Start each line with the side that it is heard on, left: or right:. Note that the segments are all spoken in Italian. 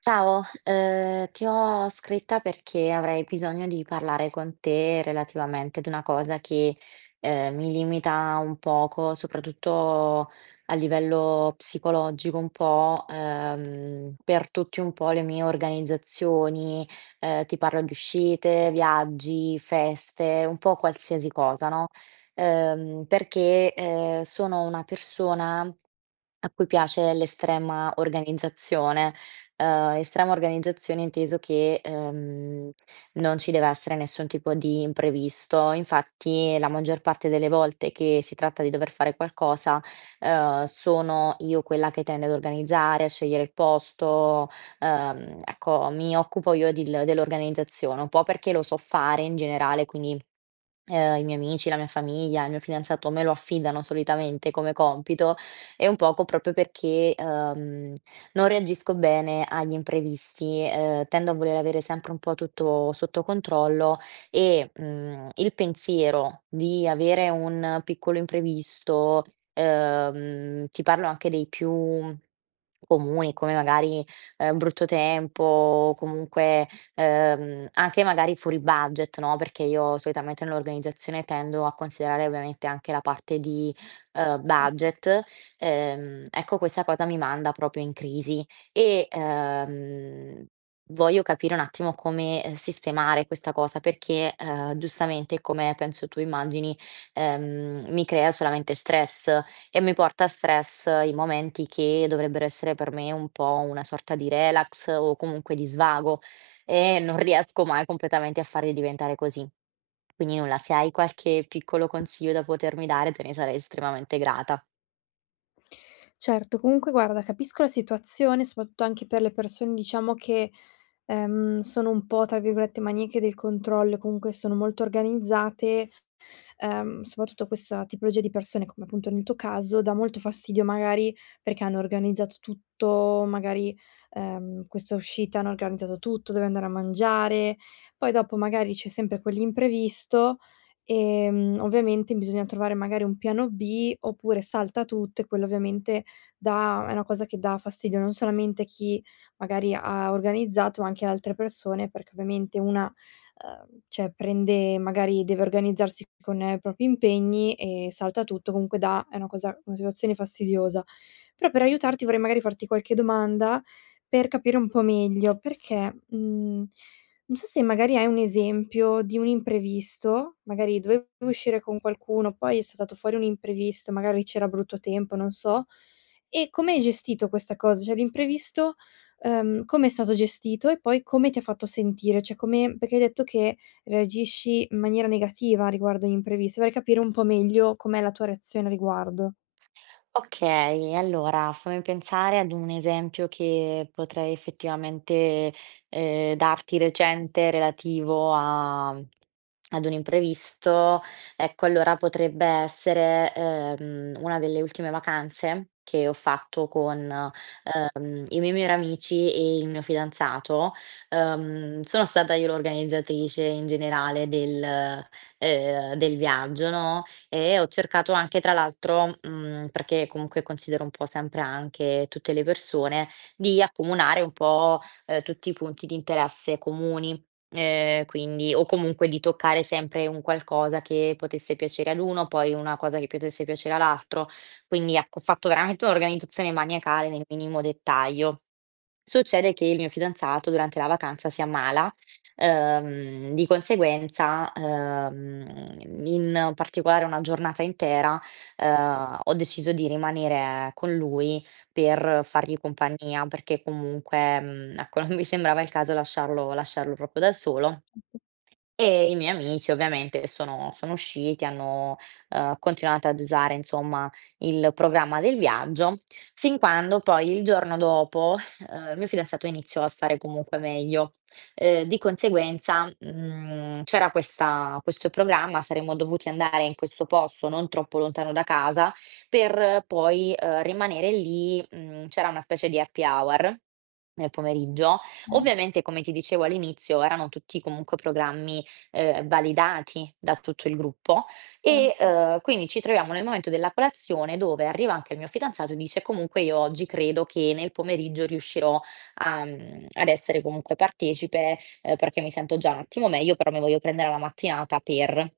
right: Ciao, ti ho scritta perché avrei bisogno di parlare con te relativamente ad una cosa che, mi limita un poco, soprattutto a livello psicologico un po', per tutti un po' le mie organizzazioni, ti parlo di uscite, viaggi, feste, un po' qualsiasi cosa, no, sono una persona a cui piace l'estrema organizzazione. Estrema organizzazione inteso che, non ci deve essere nessun tipo di imprevisto. Infatti la maggior parte delle volte che si tratta di dover fare qualcosa, sono io quella che tende ad organizzare, a scegliere il posto, ecco mi occupo io dil dell'organizzazione, un po' perché lo so fare in generale, quindi i miei amici, la mia famiglia, il mio fidanzato me lo affidano solitamente come compito e un poco proprio perché, non reagisco bene agli imprevisti, tendo a voler avere sempre un po' tutto sotto controllo e, il pensiero di avere un piccolo imprevisto, ti parlo anche dei più comuni come magari, brutto tempo o comunque anche magari fuori budget, no, perché io solitamente nell'organizzazione tendo a considerare ovviamente anche la parte di, budget, ecco questa cosa mi manda proprio in crisi e, voglio capire un attimo come, sistemare questa cosa perché, giustamente come penso tu immagini, mi crea solamente stress e mi porta a stress i momenti che dovrebbero essere per me un po' una sorta di relax o comunque di svago. Non riesco mai completamente a farli diventare così. Quindi nulla, se hai qualche piccolo consiglio da potermi dare, te ne sarei estremamente grata.
left: Certo, comunque guarda, capisco la situazione, soprattutto anche per le persone, diciamo, che, sono un po', tra virgolette, "maniache del controllo", e comunque sono molto organizzate, soprattutto a questa tipologia di persone, come appunto nel tuo caso, dà molto fastidio magari perché hanno organizzato tutto, magari, questa uscita hanno organizzato tutto, deve andare a mangiare, poi dopo magari c'è sempre quell'imprevisto, ovviamente bisogna trovare magari un piano B oppure salta tutto, e quello ovviamente dà è una cosa che dà fastidio non solamente a chi magari ha organizzato, ma anche ad altre persone, perché ovviamente una cioè prende magari deve organizzarsi con i propri impegni e salta tutto. Comunque dà è una situazione fastidiosa. Però per aiutarti vorrei magari farti qualche domanda per capire un po' meglio, perché, non so se magari hai un esempio di un imprevisto, magari dovevi uscire con qualcuno, poi è saltato fuori un imprevisto, magari c'era brutto tempo, non so, e come hai gestito questa cosa? Cioè l'imprevisto. Come è stato gestito e poi come ti ha fatto sentire? Cioè come perché hai detto che reagisci in maniera negativa riguardo agli imprevisti, vorrei capire un po' meglio com'è la tua reazione a riguardo.
right: Okay, allora fammi pensare ad un esempio che potrei effettivamente, darti recente relativo a ad un imprevisto. Ecco, allora potrebbe essere, una delle ultime vacanze che ho fatto con, i miei migliori amici e il mio fidanzato. Sono stata io l'organizzatrice in generale del del viaggio, no, e ho cercato anche tra l'altro, perché comunque considero un po' sempre anche tutte le persone, di accomunare un po', tutti i punti di interesse comuni, quindi o comunque di toccare sempre un qualcosa che potesse piacere ad uno, poi una cosa che potesse piacere all'altro. Quindi ecco, ho fatto veramente un'organizzazione maniacale nel minimo dettaglio. Succede che il mio fidanzato durante la vacanza si ammala, di conseguenza, in particolare una giornata intera, ho deciso di rimanere con lui per fargli compagnia, perché comunque, ecco, non mi sembrava il caso lasciarlo proprio da solo. E i miei amici ovviamente sono usciti, hanno, continuato ad usare insomma il programma del viaggio, fin quando poi il giorno dopo, il mio fidanzato iniziò a stare comunque meglio. Di conseguenza, c'era questa questo programma, saremmo dovuti andare in questo posto non troppo lontano da casa, per poi, rimanere lì, c'era una specie di happy hour nel pomeriggio.
left: Okay,
right: Ovviamente, come ti dicevo all'inizio, erano tutti comunque programmi validati da tutto il gruppo e,
left: certo.
right: quindi ci troviamo nel momento della colazione dove arriva anche il mio fidanzato e dice: "Comunque io oggi credo che nel pomeriggio riuscirò a ad essere comunque partecipe, perché mi sento già un attimo meglio, però mi voglio prendere la mattinata per".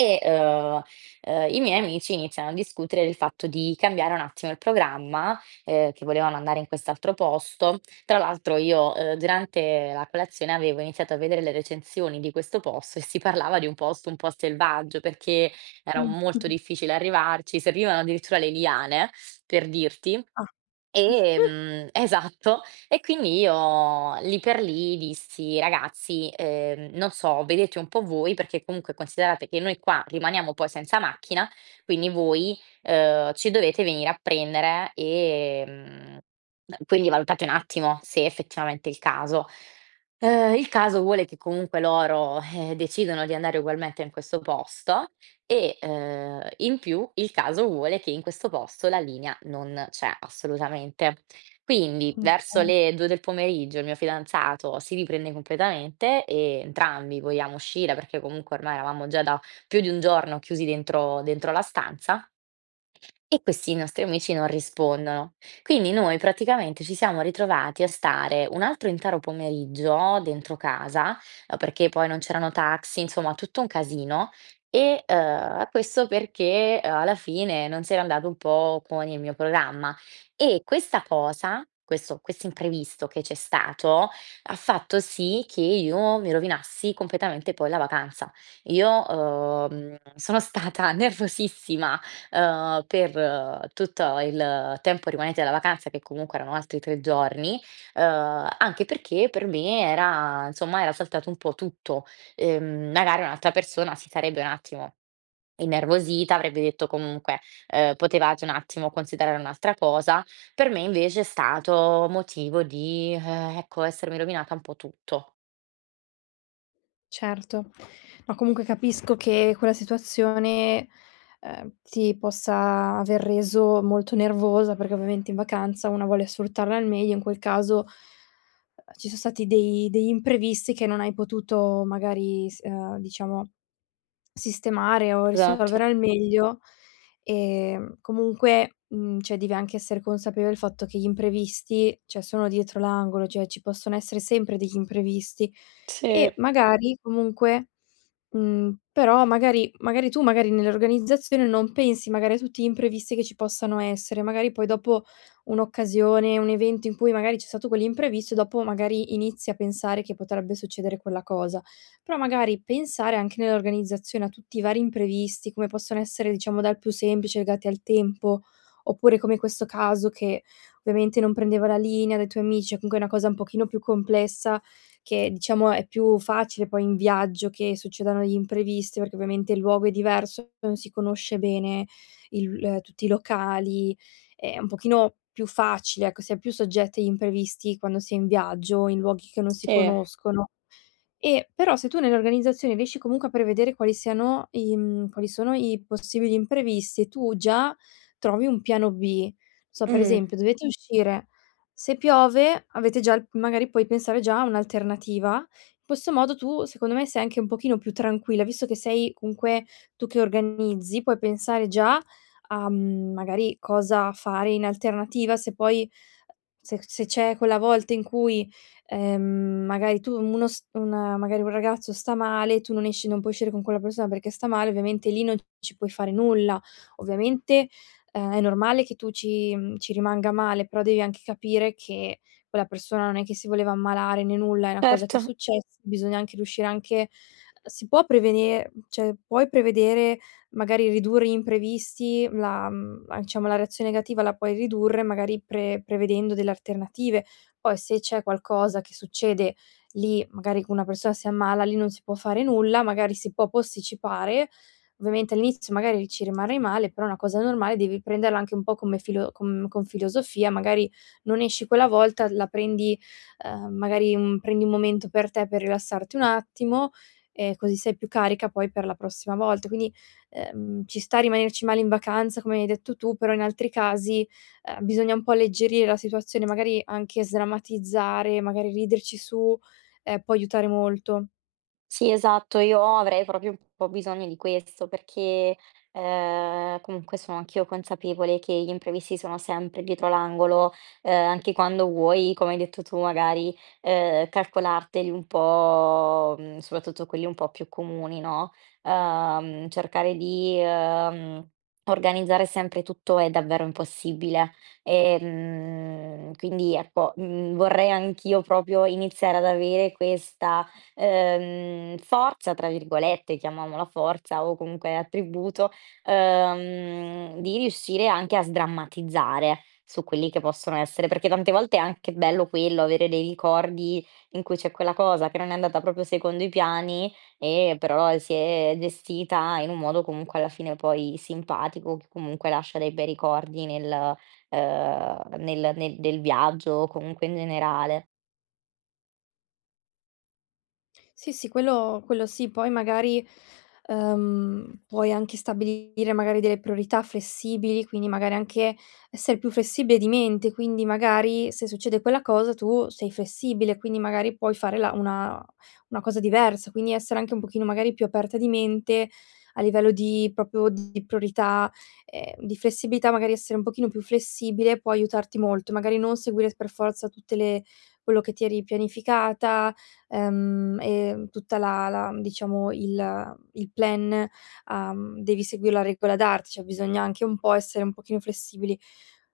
right: E, i miei amici iniziano a discutere del fatto di cambiare un attimo il programma, che volevano andare in quest'altro posto. Tra l'altro io, durante la colazione avevo iniziato a vedere le recensioni di questo posto e si parlava di un posto un po' selvaggio, perché era molto
left: Mh.
right: difficile arrivarci, servivano addirittura le liane, per dirti.
left: Ah.
right: Esatto. E quindi io lì per lì dissi: "Ragazzi, non so, vedete un po' voi, perché comunque considerate che noi qua rimaniamo poi senza macchina, quindi voi, ci dovete venire a prendere, quindi valutate un attimo se effettivamente è il caso". Il caso vuole che comunque loro, decidono di andare ugualmente in questo posto e, in più il caso vuole che in questo posto la linea non c'è assolutamente. Quindi verso
left: Okay.
right: le 2 del pomeriggio il mio fidanzato si riprende completamente e entrambi vogliamo uscire, perché comunque ormai eravamo già da più di un giorno chiusi dentro la stanza e questi nostri amici non rispondono. Quindi noi praticamente ci siamo ritrovati a stare un altro intero pomeriggio dentro casa, perché poi non c'erano taxi, insomma tutto un casino e, questo perché, alla fine non si era andato un po' con il mio programma. E questa cosa, questo imprevisto che c'è stato, ha fatto sì che io mi rovinassi completamente poi la vacanza. Io, sono stata nervosissima per tutto il tempo rimanente della vacanza, che comunque erano altri 3 giorni, anche perché per me era insomma, era saltato un po' tutto. Magari un'altra persona si sarebbe un attimo innervosita, avrebbe detto comunque, "Potevate un attimo considerare un'altra cosa." Per me invece è stato motivo di, ecco, essermi rovinata un po' tutto.
left: Certo. No, comunque capisco che quella situazione, ti possa aver reso molto nervosa, perché ovviamente in vacanza una vuole sfruttarla al meglio. In quel caso, ci son stati dei degli imprevisti che non hai potuto magari s diciamo sistemare o
right: Esatto.
left: risolvere al meglio, comunque, cioè devi anche essere consapevole del fatto che gli imprevisti, cioè sono dietro l'angolo, cioè ci possono essere sempre degli imprevisti,
right: Sì,
left: e magari comunque però magari tu magari nell'organizzazione non pensi magari a tutti gli imprevisti che ci possano essere, magari poi dopo un'occasione, un evento in cui magari c'è stato quell'imprevisto, dopo magari inizi a pensare che potrebbe succedere quella cosa. Però magari pensare anche nell'organizzazione a tutti i vari imprevisti, come possono essere, diciamo, dal più semplice legati al tempo, oppure come questo caso che ovviamente non prendeva la linea dai tuoi amici, o comunque è una cosa un pochino più complessa, che diciamo è più facile poi in viaggio che succedano gli imprevisti, perché ovviamente il luogo è diverso, non si conosce bene il tutti i locali. È un pochino più facile, ecco, si è più soggetti agli imprevisti quando si è in viaggio, in luoghi che non si
right: sì.
left: conoscono. E però se tu nell'organizzazione riesci comunque a prevedere quali siano quali sono i possibili imprevisti, tu già trovi un piano B. Non So, per
right: Mh,
left: esempio, dovete uscire, se piove avete già il magari puoi pensare già a un'alternativa. In questo modo tu, secondo me, sei anche un pochino più tranquilla, visto che sei comunque tu che organizzi, puoi pensare già a, magari cosa fare in alternativa se poi se c'è quella volta in cui magari tu uno s una magari un ragazzo sta male, tu non esci, non puoi uscire con quella persona perché sta male, ovviamente lì non ci puoi fare nulla. Ovviamente, è normale che tu ci rimanga male, però devi anche capire che quella persona non è che si voleva ammalare né nulla, è una cosa che è
right: certo.
left: successa, bisogna anche riuscire anche si può prevene cioè puoi prevedere, magari ridurre gli imprevisti, la diciamo la reazione negativa la puoi ridurre magari prevedendo delle alternative. Poi se c'è qualcosa che succede lì, magari una persona si ammala, lì non si può fare nulla, magari si può posticipare. Ovviamente all'inizio magari ci rimarrai male, però è una cosa normale, devi prenderla anche un po' come filo com con filosofia, magari non esci quella volta, la prendi, magari un prendi un momento per te per rilassarti un attimo, e così sei più carica poi per la prossima volta. Quindi, ci sta a rimanerci male in vacanza, come hai detto tu, però in altri casi bisogna un po' alleggerire la situazione, magari anche sdrammatizzare, magari riderci su, può aiutare molto.
right: Sì, esatto, io avrei proprio un po' bisogno di questo perché, comunque sono anch'io consapevole che gli imprevisti sono sempre dietro l'angolo, anche quando vuoi, come hai detto tu, magari, calcolarteli un po', soprattutto quelli un po' più comuni, no, ehm, cercare di, ehm, organizzare sempre tutto è davvero impossibile. Quindi ecco, vorrei anch'io proprio iniziare ad avere questa "forza", tra virgolette, chiamiamola forza o comunque attributo, di riuscire anche a sdrammatizzare su quelli che possono essere perché tante volte è anche bello quello, avere dei ricordi in cui c'è quella cosa che non è andata proprio secondo i piani e però si è gestita in un modo comunque alla fine poi simpatico, che comunque lascia dei bei ricordi nel nel del viaggio o comunque in generale.
left: Sì, sì, quello sì. Poi magari, puoi anche stabilire magari delle priorità flessibili, quindi magari anche essere più flessibile di mente, quindi magari se succede quella cosa tu sei flessibile, quindi magari puoi fare la una cosa diversa, quindi essere anche un pochino magari più aperta di mente a livello di proprio di priorità, di flessibilità, magari essere un pochino più flessibile può aiutarti molto. Magari non seguire per forza tutte le quello che ti eri pianificata, e tutta la diciamo il plan, devi seguire la regola d'arte, cioè bisogna anche un po' essere un pochino flessibili.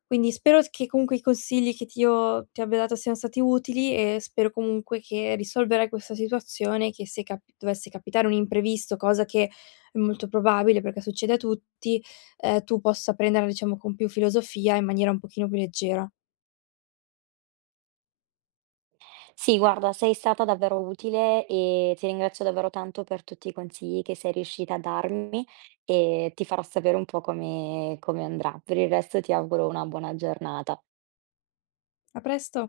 left: Quindi spero s che comunque i consigli che ti abbia dato siano stati utili, e spero comunque che risolverai questa situazione, che se capi dovesse capitare un imprevisto, cosa che è molto probabile perché succede a tutti, tu possa prenderla diciamo con più filosofia, in maniera un pochino più leggera.
right: Sì, guarda, sei stata davvero utile e ti ringrazio davvero tanto per tutti i consigli che sei riuscita a darmi e ti farò sapere un po' come andrà. Per il resto ti auguro una buona giornata.
left: A presto.